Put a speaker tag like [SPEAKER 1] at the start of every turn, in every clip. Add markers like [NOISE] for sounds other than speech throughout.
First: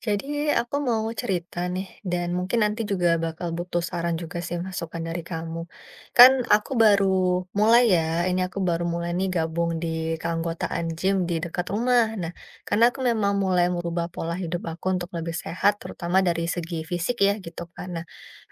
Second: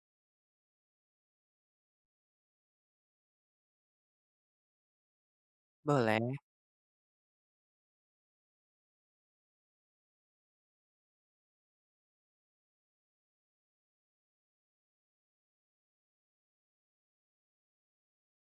[SPEAKER 1] Jadi aku mau cerita nih dan mungkin nanti juga bakal butuh saran juga sih masukan dari kamu.
[SPEAKER 2] Boleh.
[SPEAKER 1] Kan aku baru mulai nih gabung di keanggotaan gym di dekat rumah. Nah, karena aku memang mulai merubah pola hidup aku untuk lebih sehat, terutama dari segi fisik ya gitu kan. Nah,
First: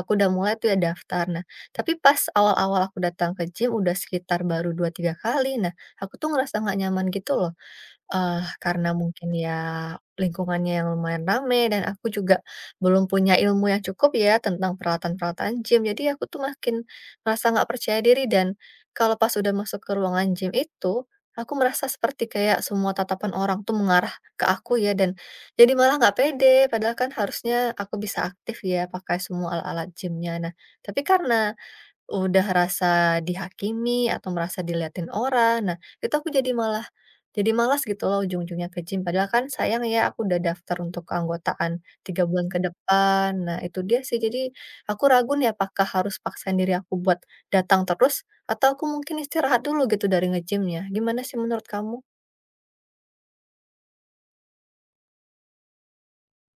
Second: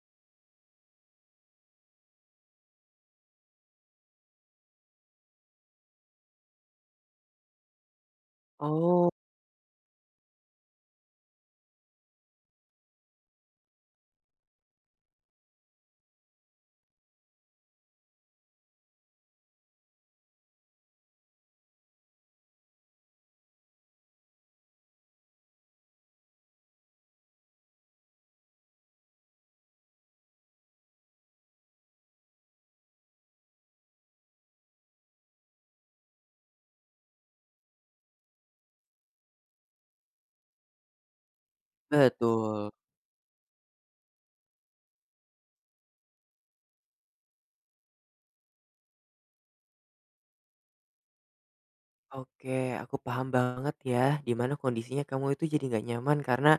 [SPEAKER 1] aku udah mulai tuh ya daftar. Nah, tapi pas awal-awal aku datang ke gym udah sekitar baru 2-3 kali. Nah, aku tuh ngerasa nggak nyaman gitu loh. Karena
[SPEAKER 2] Oh,
[SPEAKER 1] mungkin ya lingkungannya yang lumayan rame dan aku juga belum punya ilmu yang cukup ya tentang peralatan-peralatan gym, jadi aku tuh makin merasa nggak percaya diri dan kalau pas udah masuk ke ruangan gym itu, aku merasa seperti kayak semua tatapan orang tuh mengarah ke aku ya dan jadi malah nggak pede, padahal kan harusnya aku bisa aktif ya pakai semua alat-alat gymnya. Nah, tapi karena udah rasa dihakimi atau merasa diliatin orang. Nah, itu aku jadi malah jadi malas gitu loh ujung-ujungnya ke gym, padahal kan sayang ya aku udah daftar untuk keanggotaan 3 bulan ke
[SPEAKER 2] betul.
[SPEAKER 1] depan. Nah, itu dia sih, jadi aku ragu nih apakah harus paksain diri aku buat datang terus atau aku mungkin istirahat dulu gitu dari nge gym. Gimana sih menurut kamu?
[SPEAKER 2] Oke, aku paham banget ya, di mana kondisinya kamu itu jadi nggak nyaman karena,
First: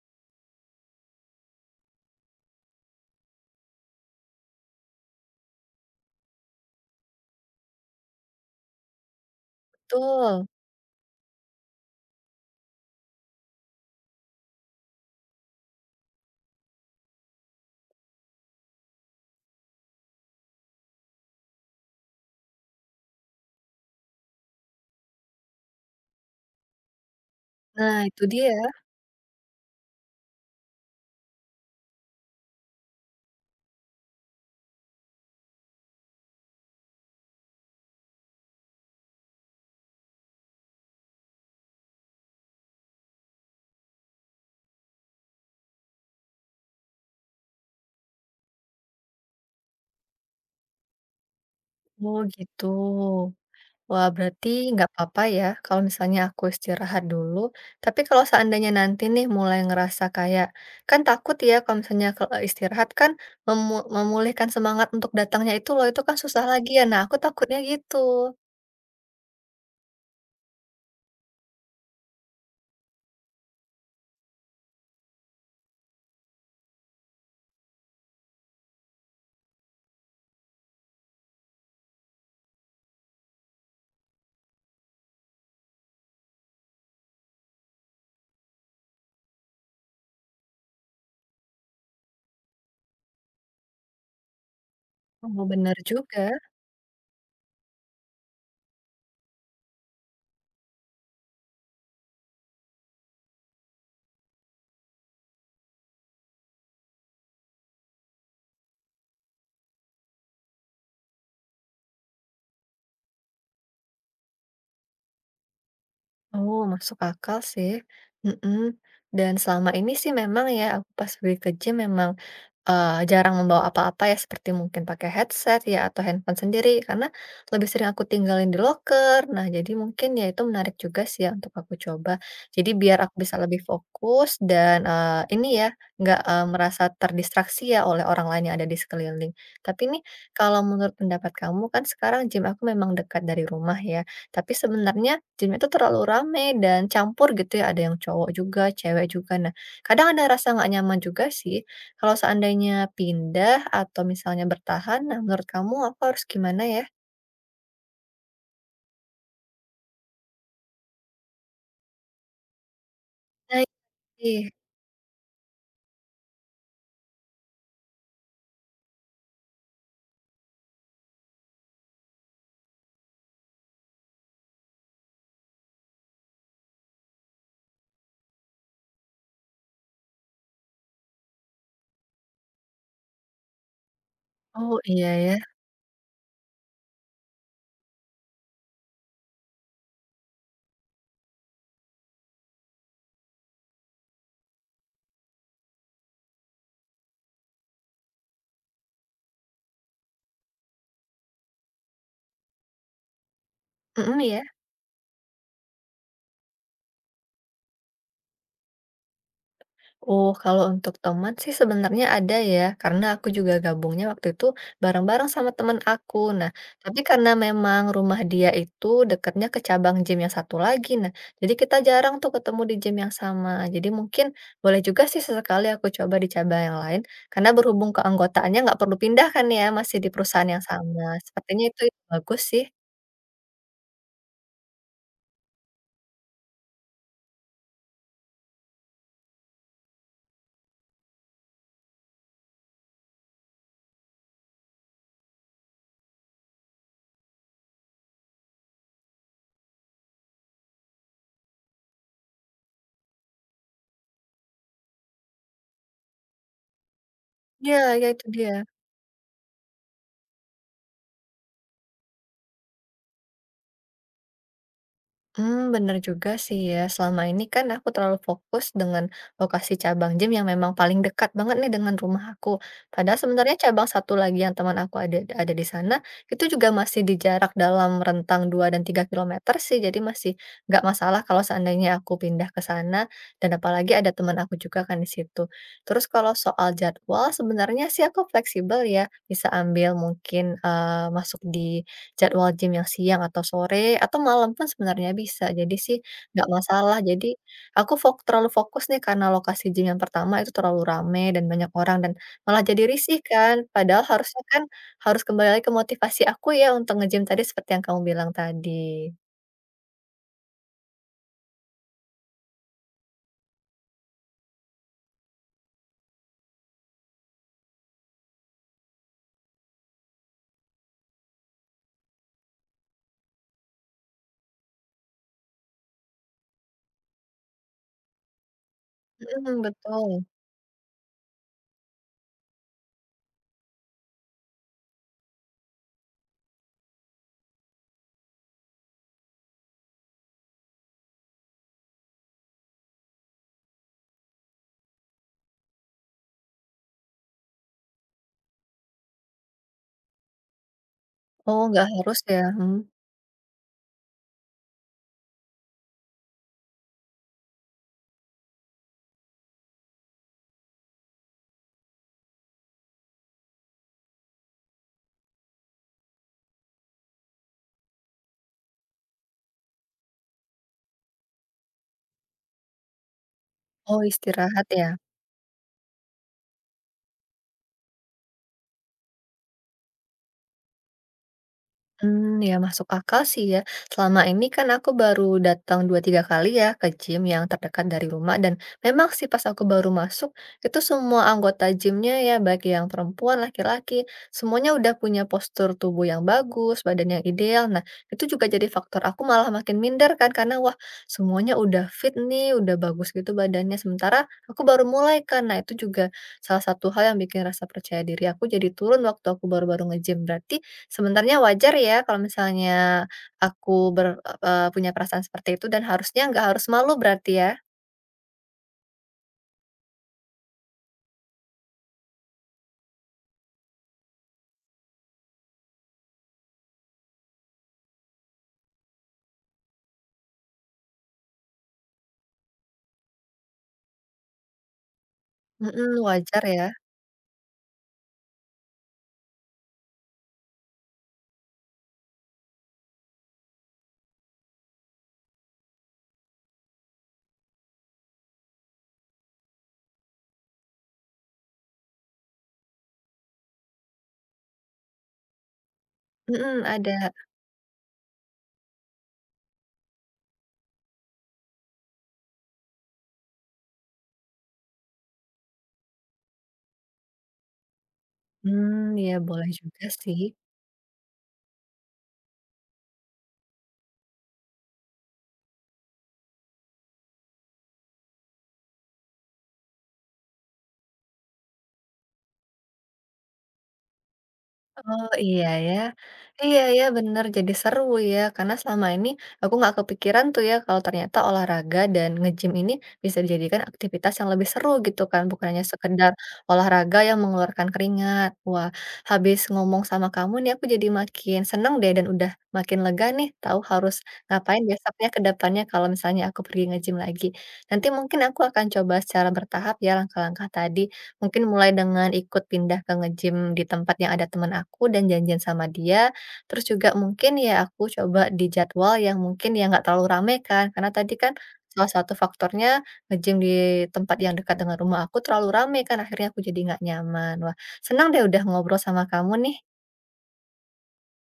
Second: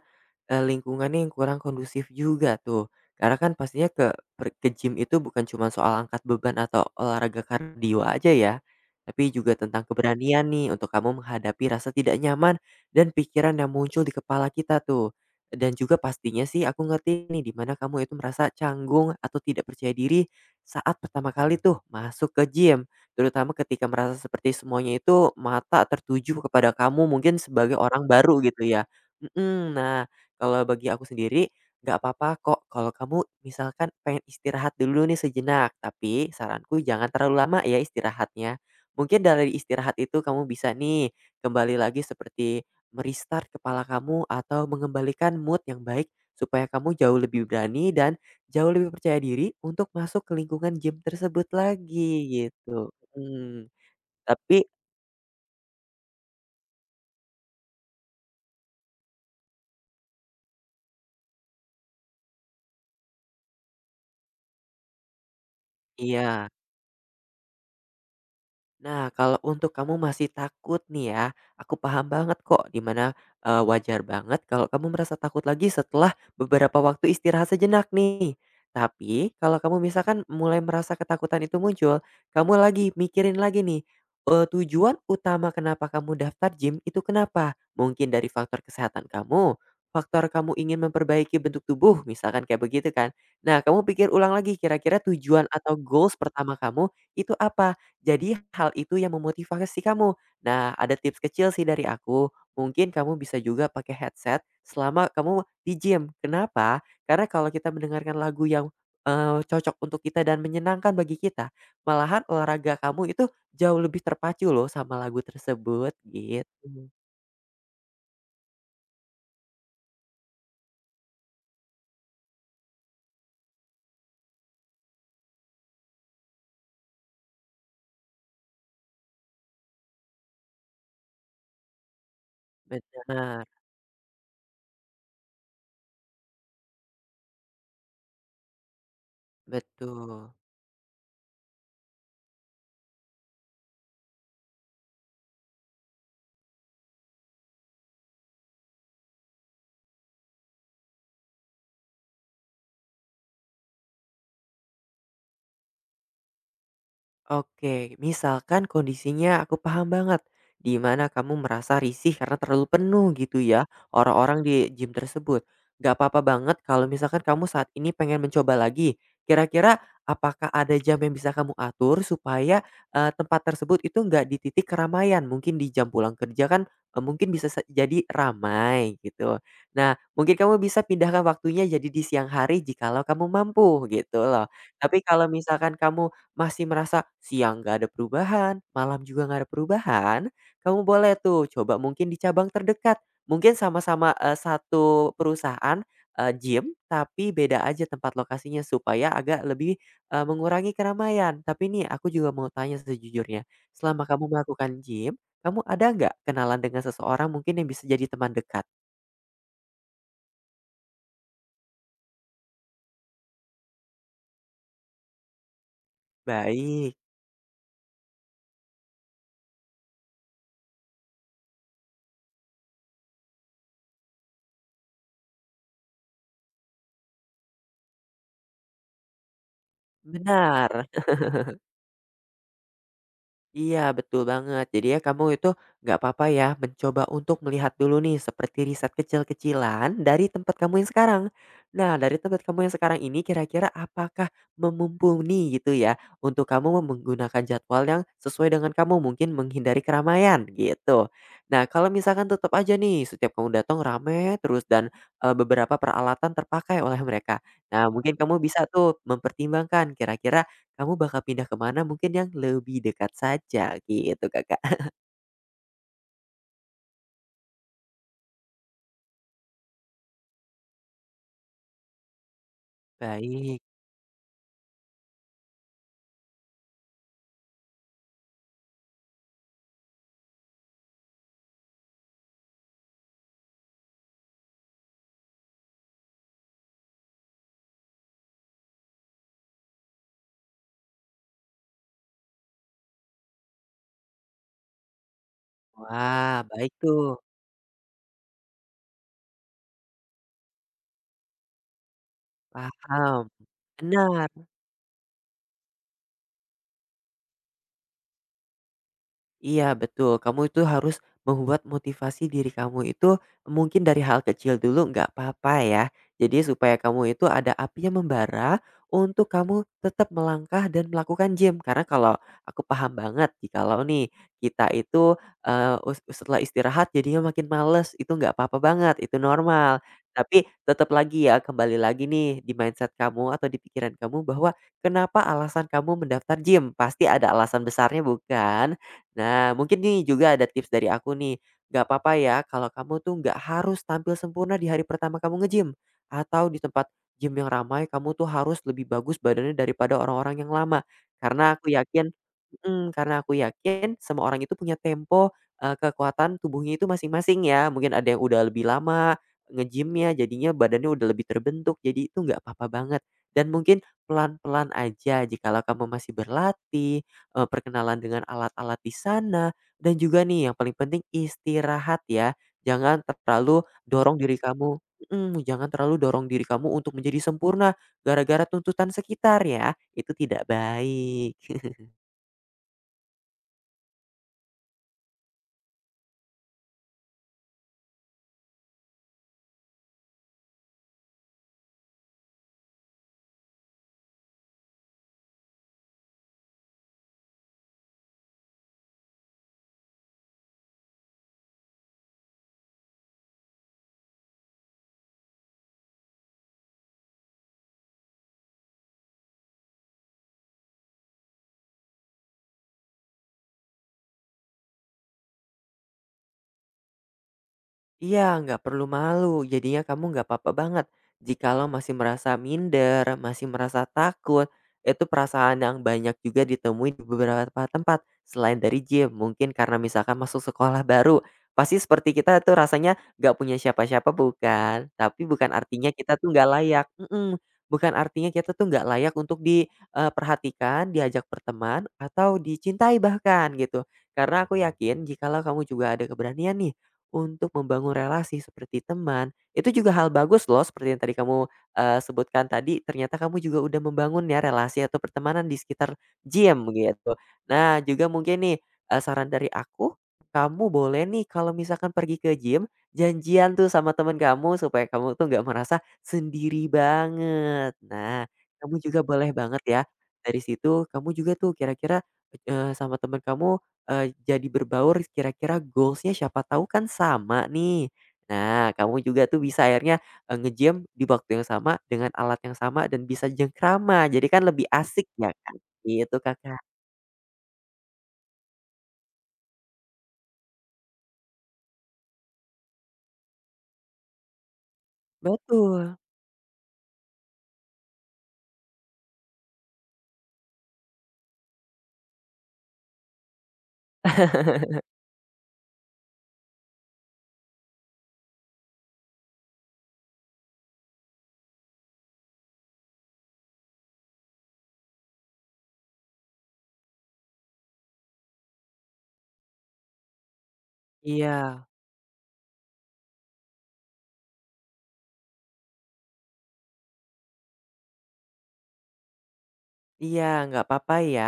[SPEAKER 2] lingkungannya yang kurang kondusif juga tuh. Karena kan pastinya ke gym itu bukan cuma soal angkat beban atau olahraga kardio aja ya, tapi juga tentang keberanian
[SPEAKER 1] Betul.
[SPEAKER 2] nih untuk kamu menghadapi rasa tidak nyaman dan pikiran yang muncul di kepala kita tuh. Dan juga pastinya sih aku ngerti nih di mana kamu itu merasa canggung atau tidak percaya diri saat pertama kali tuh masuk ke gym. Terutama ketika merasa seperti semuanya itu mata tertuju kepada kamu mungkin sebagai
[SPEAKER 1] Nah,
[SPEAKER 2] orang
[SPEAKER 1] itu
[SPEAKER 2] baru
[SPEAKER 1] dia.
[SPEAKER 2] gitu ya. Mhm, nah kalau bagi aku sendiri nggak apa-apa kok kalau kamu misalkan pengen istirahat dulu nih sejenak, tapi saranku jangan terlalu lama ya istirahatnya. Mungkin dari istirahat itu kamu bisa nih kembali lagi seperti merestart kepala kamu atau mengembalikan mood yang baik supaya kamu jauh lebih berani dan jauh lebih percaya diri untuk masuk ke lingkungan gym tersebut lagi
[SPEAKER 1] Oh, gitu.
[SPEAKER 2] gitu. Mmm,
[SPEAKER 1] Wah, berarti
[SPEAKER 2] tapi
[SPEAKER 1] nggak apa-apa ya kalau misalnya aku istirahat dulu. Tapi kalau seandainya nanti nih mulai ngerasa kayak, kan takut ya kalau misalnya istirahat kan memulihkan semangat untuk datangnya itu loh, itu kan susah
[SPEAKER 2] iya.
[SPEAKER 1] lagi ya. Nah, aku takutnya gitu.
[SPEAKER 2] Nah, kalau untuk kamu masih takut nih ya, aku paham banget kok dimana mana, wajar banget kalau kamu merasa takut lagi setelah beberapa waktu istirahat sejenak nih. Tapi kalau kamu misalkan mulai merasa ketakutan itu muncul, kamu lagi mikirin lagi nih, tujuan utama kenapa kamu daftar gym itu kenapa? Mungkin dari faktor kesehatan kamu, faktor kamu ingin memperbaiki bentuk tubuh, misalkan kayak begitu kan. Nah, kamu pikir ulang lagi kira-kira
[SPEAKER 1] Oh,
[SPEAKER 2] tujuan
[SPEAKER 1] bener
[SPEAKER 2] atau goals
[SPEAKER 1] juga.
[SPEAKER 2] pertama kamu itu apa? Jadi hal itu yang memotivasi kamu. Nah, ada tips kecil sih dari aku, mungkin kamu bisa juga pakai headset selama kamu di gym. Kenapa? Karena kalau kita mendengarkan lagu yang, cocok untuk kita dan menyenangkan bagi kita, malahan olahraga kamu itu jauh lebih terpacu loh sama lagu tersebut,
[SPEAKER 1] Oh,
[SPEAKER 2] gitu.
[SPEAKER 1] masuk akal sih. Mm-mm. Dan selama ini sih memang ya, aku pas pergi ke gym memang jarang membawa apa-apa ya, seperti mungkin pakai headset ya atau handphone sendiri, karena lebih sering aku tinggalin di locker. Nah, jadi mungkin ya itu menarik juga sih ya untuk aku coba. Jadi biar aku bisa
[SPEAKER 2] Benar,
[SPEAKER 1] lebih fokus dan, ini ya, nggak, merasa terdistraksi ya oleh orang lain yang ada di sekeliling. Tapi nih,
[SPEAKER 2] betul.
[SPEAKER 1] kalau menurut pendapat kamu, kan sekarang gym aku memang dekat dari rumah ya, tapi sebenarnya gym itu terlalu rame dan campur gitu ya, ada yang cowok juga, cewek juga. Nah, kadang ada rasa nggak nyaman juga sih. Kalau seandainya pindah atau misalnya bertahan, nah menurut kamu aku harus gimana ya?
[SPEAKER 2] Oke, misalkan kondisinya aku paham banget, di mana kamu merasa risih karena terlalu penuh gitu
[SPEAKER 1] Nah,
[SPEAKER 2] ya, orang-orang
[SPEAKER 1] ini.
[SPEAKER 2] di gym tersebut. Gak apa-apa banget kalau misalkan kamu saat ini pengen mencoba lagi. Kira-kira apakah ada jam yang bisa kamu atur supaya tempat tersebut itu nggak di titik keramaian? Mungkin di jam pulang kerja kan mungkin jadi ramai gitu. Nah, mungkin kamu bisa pindahkan waktunya jadi di siang hari jikalau kamu mampu gitu loh.
[SPEAKER 1] Oh,
[SPEAKER 2] Tapi
[SPEAKER 1] iya
[SPEAKER 2] kalau
[SPEAKER 1] ya.
[SPEAKER 2] misalkan kamu masih merasa siang nggak ada perubahan, malam juga nggak ada perubahan, kamu boleh tuh coba mungkin di cabang terdekat. Mungkin sama-sama, satu perusahaan, gym, tapi beda aja tempat lokasinya supaya agak lebih, mengurangi keramaian. Tapi nih aku juga mau tanya sejujurnya, selama
[SPEAKER 1] Mhm,
[SPEAKER 2] kamu
[SPEAKER 1] iya.
[SPEAKER 2] melakukan gym, kamu ada nggak kenalan dengan seseorang mungkin yang bisa jadi teman dekat?
[SPEAKER 1] Oh, kalau untuk teman sih sebenarnya ada ya, karena aku juga gabungnya waktu itu bareng-bareng sama teman aku. Nah,
[SPEAKER 2] Baik,
[SPEAKER 1] tapi karena memang rumah dia itu dekatnya ke cabang gym yang satu lagi. Nah, jadi kita jarang tuh ketemu di gym yang sama. Jadi mungkin boleh juga sih sesekali aku coba di cabang yang lain, karena berhubung keanggotaannya nggak perlu pindah kan ya, masih di perusahaan yang
[SPEAKER 2] benar.
[SPEAKER 1] sama. Sepertinya itu bagus sih.
[SPEAKER 2] Iya, betul banget. Jadi ya kamu itu nggak apa-apa ya mencoba untuk melihat dulu nih seperti riset kecil-kecilan dari tempat kamu yang sekarang. Nah, dari tempat kamu yang sekarang ini kira-kira apakah memumpuni gitu ya untuk kamu menggunakan jadwal yang sesuai dengan kamu mungkin menghindari keramaian gitu. Nah, kalau misalkan tetap aja nih setiap kamu datang rame terus dan beberapa peralatan terpakai oleh mereka.
[SPEAKER 1] Iya,
[SPEAKER 2] Nah,
[SPEAKER 1] ya
[SPEAKER 2] mungkin
[SPEAKER 1] itu
[SPEAKER 2] kamu
[SPEAKER 1] dia.
[SPEAKER 2] bisa tuh mempertimbangkan kira-kira kamu bakal pindah kemana mungkin yang lebih dekat saja gitu, Kakak. [LAUGHS]
[SPEAKER 1] Bener juga sih ya, selama ini kan aku terlalu fokus dengan lokasi cabang gym yang memang paling dekat banget nih dengan rumah aku. Padahal sebenarnya
[SPEAKER 2] Baik,
[SPEAKER 1] cabang satu lagi yang teman aku ada di sana, itu juga masih di jarak dalam rentang 2 dan 3 kilometer sih, jadi masih nggak masalah kalau seandainya aku pindah ke sana, dan apalagi ada teman aku juga kan di situ. Terus kalau soal jadwal, sebenarnya sih aku fleksibel ya, bisa ambil mungkin, masuk di jadwal gym yang siang atau sore atau malam pun sebenarnya bisa. Jadi sih
[SPEAKER 2] wah
[SPEAKER 1] nggak
[SPEAKER 2] baik
[SPEAKER 1] masalah.
[SPEAKER 2] tuh,
[SPEAKER 1] Jadi aku terlalu fokus nih karena lokasi gym yang pertama itu terlalu rame dan banyak orang dan malah jadi risih
[SPEAKER 2] paham,
[SPEAKER 1] kan. Padahal
[SPEAKER 2] benar.
[SPEAKER 1] harusnya kan harus kembali lagi ke motivasi aku ya untuk nge-gym tadi seperti yang kamu bilang tadi.
[SPEAKER 2] Iya betul, kamu itu harus membuat motivasi diri kamu itu mungkin dari hal kecil dulu nggak apa-apa ya. Jadi supaya kamu itu ada apinya membara untuk kamu tetap melangkah dan melakukan gym. Karena kalau aku paham banget jikalau nih kita itu setelah istirahat jadinya makin males itu nggak apa-apa banget, itu
[SPEAKER 1] Mhm,
[SPEAKER 2] normal.
[SPEAKER 1] betul.
[SPEAKER 2] Tapi tetap lagi ya kembali lagi nih di mindset kamu atau di pikiran kamu bahwa kenapa alasan kamu mendaftar gym? Pasti ada alasan besarnya bukan? Nah, mungkin nih juga ada tips dari aku nih. Gak apa-apa ya kalau kamu tuh gak harus tampil sempurna di hari pertama kamu nge-gym. Atau di tempat gym yang ramai, kamu tuh harus lebih bagus badannya daripada orang-orang yang lama. Karena
[SPEAKER 1] Oh,
[SPEAKER 2] aku
[SPEAKER 1] nggak
[SPEAKER 2] yakin
[SPEAKER 1] harus ya? Mhm.
[SPEAKER 2] mhm, karena aku yakin semua orang itu punya tempo, kekuatan tubuhnya itu masing-masing ya. Mungkin ada yang udah lebih lama nge gym jadinya badannya udah lebih terbentuk. Jadi itu gak apa-apa banget. Dan mungkin pelan-pelan aja jikalau kamu masih berlatih, perkenalan dengan alat-alat di sana, dan juga nih yang paling penting istirahat ya. Jangan terlalu
[SPEAKER 1] Oh,
[SPEAKER 2] dorong diri
[SPEAKER 1] istirahat
[SPEAKER 2] kamu
[SPEAKER 1] ya?
[SPEAKER 2] mhm, jangan terlalu dorong diri kamu untuk menjadi sempurna gara-gara tuntutan sekitar ya, itu tidak baik.
[SPEAKER 1] Hmm, ya masuk akal sih ya. Selama ini kan aku baru datang 2-3 kali ya ke gym yang terdekat dari rumah dan memang sih pas aku baru masuk, itu semua anggota gymnya ya baik yang perempuan, laki-laki, semuanya udah punya postur tubuh yang bagus, badan yang ideal. Nah, itu juga jadi faktor aku malah makin minder kan karena, wah, semuanya udah fit nih, udah bagus gitu badannya, sementara aku baru mulai kan. Nah, itu juga salah satu hal yang bikin rasa percaya diri aku jadi turun waktu aku baru-baru nge-gym. Berarti, sebenarnya wajar ya kalau misalnya aku ber punya perasaan seperti itu dan harusnya nggak harus malu berarti ya?
[SPEAKER 2] Iya, nggak perlu malu. Jadinya kamu nggak apa-apa banget. Jikalau masih merasa minder, masih merasa takut, itu perasaan yang banyak juga ditemui di beberapa tempat selain dari gym. Mungkin karena misalkan masuk sekolah baru, pasti seperti kita tuh rasanya nggak punya siapa-siapa bukan. Tapi bukan artinya
[SPEAKER 1] Mhm,
[SPEAKER 2] kita tuh
[SPEAKER 1] wajar
[SPEAKER 2] nggak
[SPEAKER 1] ya?
[SPEAKER 2] layak. Mm-mm. Bukan artinya kita tuh nggak layak untuk diperhatikan, diajak berteman, atau dicintai bahkan gitu. Karena aku yakin jikalau kamu juga ada keberanian nih untuk membangun relasi seperti teman, itu juga hal bagus loh seperti yang tadi kamu, sebutkan tadi ternyata kamu juga udah membangun ya relasi atau pertemanan di sekitar
[SPEAKER 1] Mhm,
[SPEAKER 2] gym
[SPEAKER 1] ada.
[SPEAKER 2] gitu. Nah juga mungkin nih, saran dari aku, kamu boleh nih kalau misalkan pergi ke gym, janjian tuh sama teman kamu supaya kamu tuh nggak merasa sendiri banget. Nah, kamu
[SPEAKER 1] Mmm,
[SPEAKER 2] juga
[SPEAKER 1] iya
[SPEAKER 2] boleh
[SPEAKER 1] boleh
[SPEAKER 2] banget ya,
[SPEAKER 1] juga sih.
[SPEAKER 2] dari situ kamu juga tuh kira-kira, sama teman kamu jadi berbaur kira-kira goalsnya siapa tahu kan sama nih. Nah, kamu juga tuh bisa akhirnya, nge-gym di waktu yang sama, dengan alat yang sama, dan bisa jengkrama, jadi kan lebih asik
[SPEAKER 1] Oh,
[SPEAKER 2] ya,
[SPEAKER 1] iya
[SPEAKER 2] kan?
[SPEAKER 1] ya.
[SPEAKER 2] Itu
[SPEAKER 1] Iya
[SPEAKER 2] Kakak.
[SPEAKER 1] ya, bener, jadi seru ya, karena selama ini aku nggak kepikiran tuh ya kalau ternyata olahraga dan nge-gym ini bisa dijadikan aktivitas yang lebih seru gitu kan, bukan hanya
[SPEAKER 2] Betul.
[SPEAKER 1] sekedar olahraga yang mengeluarkan keringat. Wah, habis ngomong sama kamu nih aku jadi makin seneng deh dan udah makin lega nih tahu harus ngapain
[SPEAKER 2] [LAUGHS]
[SPEAKER 1] besoknya ke depannya kalau misalnya aku pergi nge-gym lagi. Nanti mungkin aku akan coba secara bertahap ya langkah-langkah tadi. Mungkin mulai dengan ikut pindah ke nge-gym di tempat yang ada teman aku dan janjian sama dia, terus juga mungkin ya aku coba di jadwal yang mungkin ya nggak terlalu rame kan, karena tadi kan
[SPEAKER 2] Iya.
[SPEAKER 1] salah satu faktornya nge-gym di tempat yang dekat dengan rumah aku terlalu rame kan akhirnya aku jadi nggak nyaman. Wah, senang deh udah ngobrol sama kamu nih.
[SPEAKER 2] Iya, nggak apa-apa ya.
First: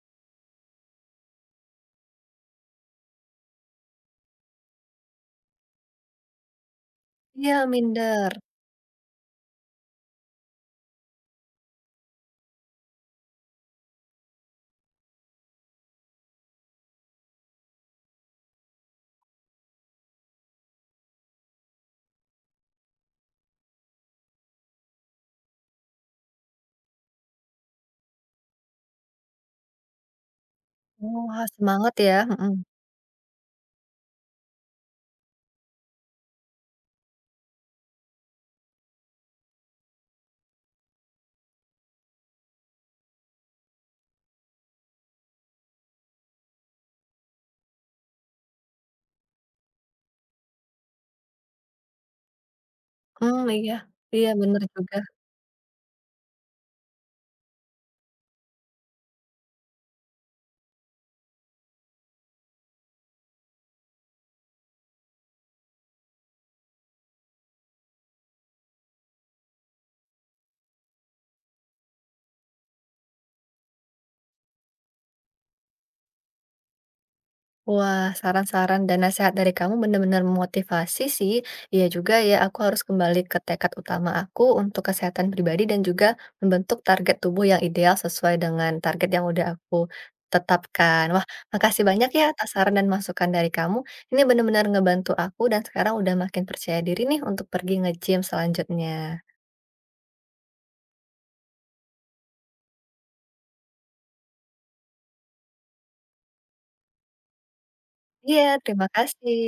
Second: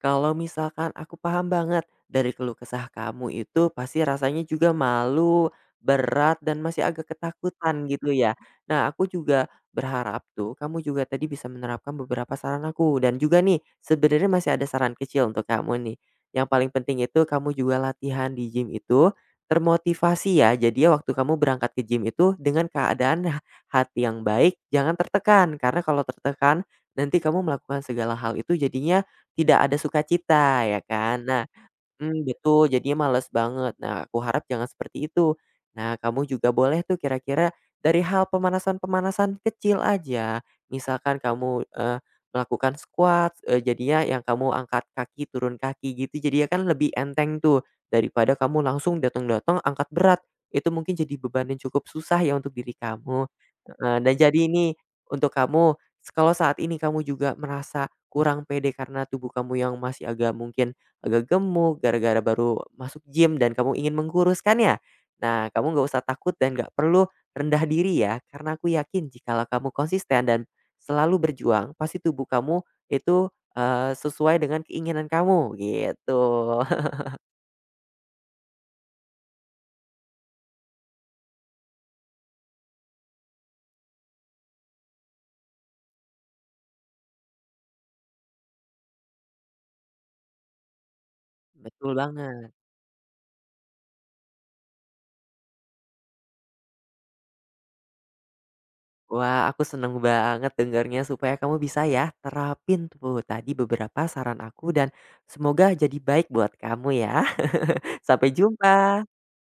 [SPEAKER 2] Kalau misalkan aku paham banget dari keluh kesah kamu itu pasti rasanya juga malu, berat, dan masih agak
[SPEAKER 1] Iya,
[SPEAKER 2] ketakutan gitu
[SPEAKER 1] minder.
[SPEAKER 2] ya. Nah, aku juga berharap tuh kamu juga tadi bisa menerapkan beberapa saran aku. Dan juga nih, sebenarnya masih ada saran kecil untuk kamu nih. Yang paling penting itu kamu juga latihan di gym itu termotivasi ya. Jadi ya waktu kamu berangkat ke gym itu dengan keadaan [LAUGHS] hati yang baik, jangan tertekan. Karena kalau tertekan nanti kamu melakukan segala hal itu jadinya tidak ada sukacita ya kan. Nah
[SPEAKER 1] Wah, semangat ya,
[SPEAKER 2] Mmm,
[SPEAKER 1] mhm.
[SPEAKER 2] betul, jadinya males banget. Nah, aku harap jangan seperti itu. Nah, kamu juga boleh tuh kira-kira dari hal pemanasan-pemanasan kecil aja. Misalkan kamu, melakukan squat, jadinya yang kamu angkat kaki, turun kaki gitu, jadinya kan lebih enteng tuh, daripada kamu langsung datang-datang angkat berat. Itu mungkin jadi beban yang cukup susah ya untuk diri kamu.
[SPEAKER 1] Mmm, iya.
[SPEAKER 2] Heeh, dan
[SPEAKER 1] Iya,
[SPEAKER 2] jadi
[SPEAKER 1] bener
[SPEAKER 2] ini
[SPEAKER 1] juga.
[SPEAKER 2] untuk kamu, kalau saat ini kamu juga merasa kurang pede karena tubuh kamu yang masih agak mungkin agak gemuk gara-gara baru masuk gym dan kamu ingin mengkuruskannya. Nah, kamu nggak usah takut dan nggak perlu rendah diri ya, karena aku yakin jikalau kamu konsisten dan selalu berjuang, pasti tubuh kamu itu, sesuai dengan keinginan kamu, gitu. [LAUGHS]
[SPEAKER 1] Wah, saran-saran dan nasihat dari kamu benar-benar memotivasi sih. Iya juga ya, aku harus kembali ke tekad utama aku untuk kesehatan pribadi dan juga membentuk target tubuh yang ideal sesuai dengan target yang udah aku tetapkan. Wah, makasih
[SPEAKER 2] Betul
[SPEAKER 1] banyak ya atas
[SPEAKER 2] banget.
[SPEAKER 1] saran dan masukan dari kamu. Ini benar-benar ngebantu aku dan sekarang udah makin percaya diri nih untuk pergi nge-gym selanjutnya.
[SPEAKER 2] Wah, aku seneng banget dengarnya supaya kamu bisa ya terapin tuh tadi beberapa saran aku dan semoga jadi baik buat kamu ya. [LAUGHS] Sampai
[SPEAKER 1] Iya,
[SPEAKER 2] jumpa.
[SPEAKER 1] terima kasih.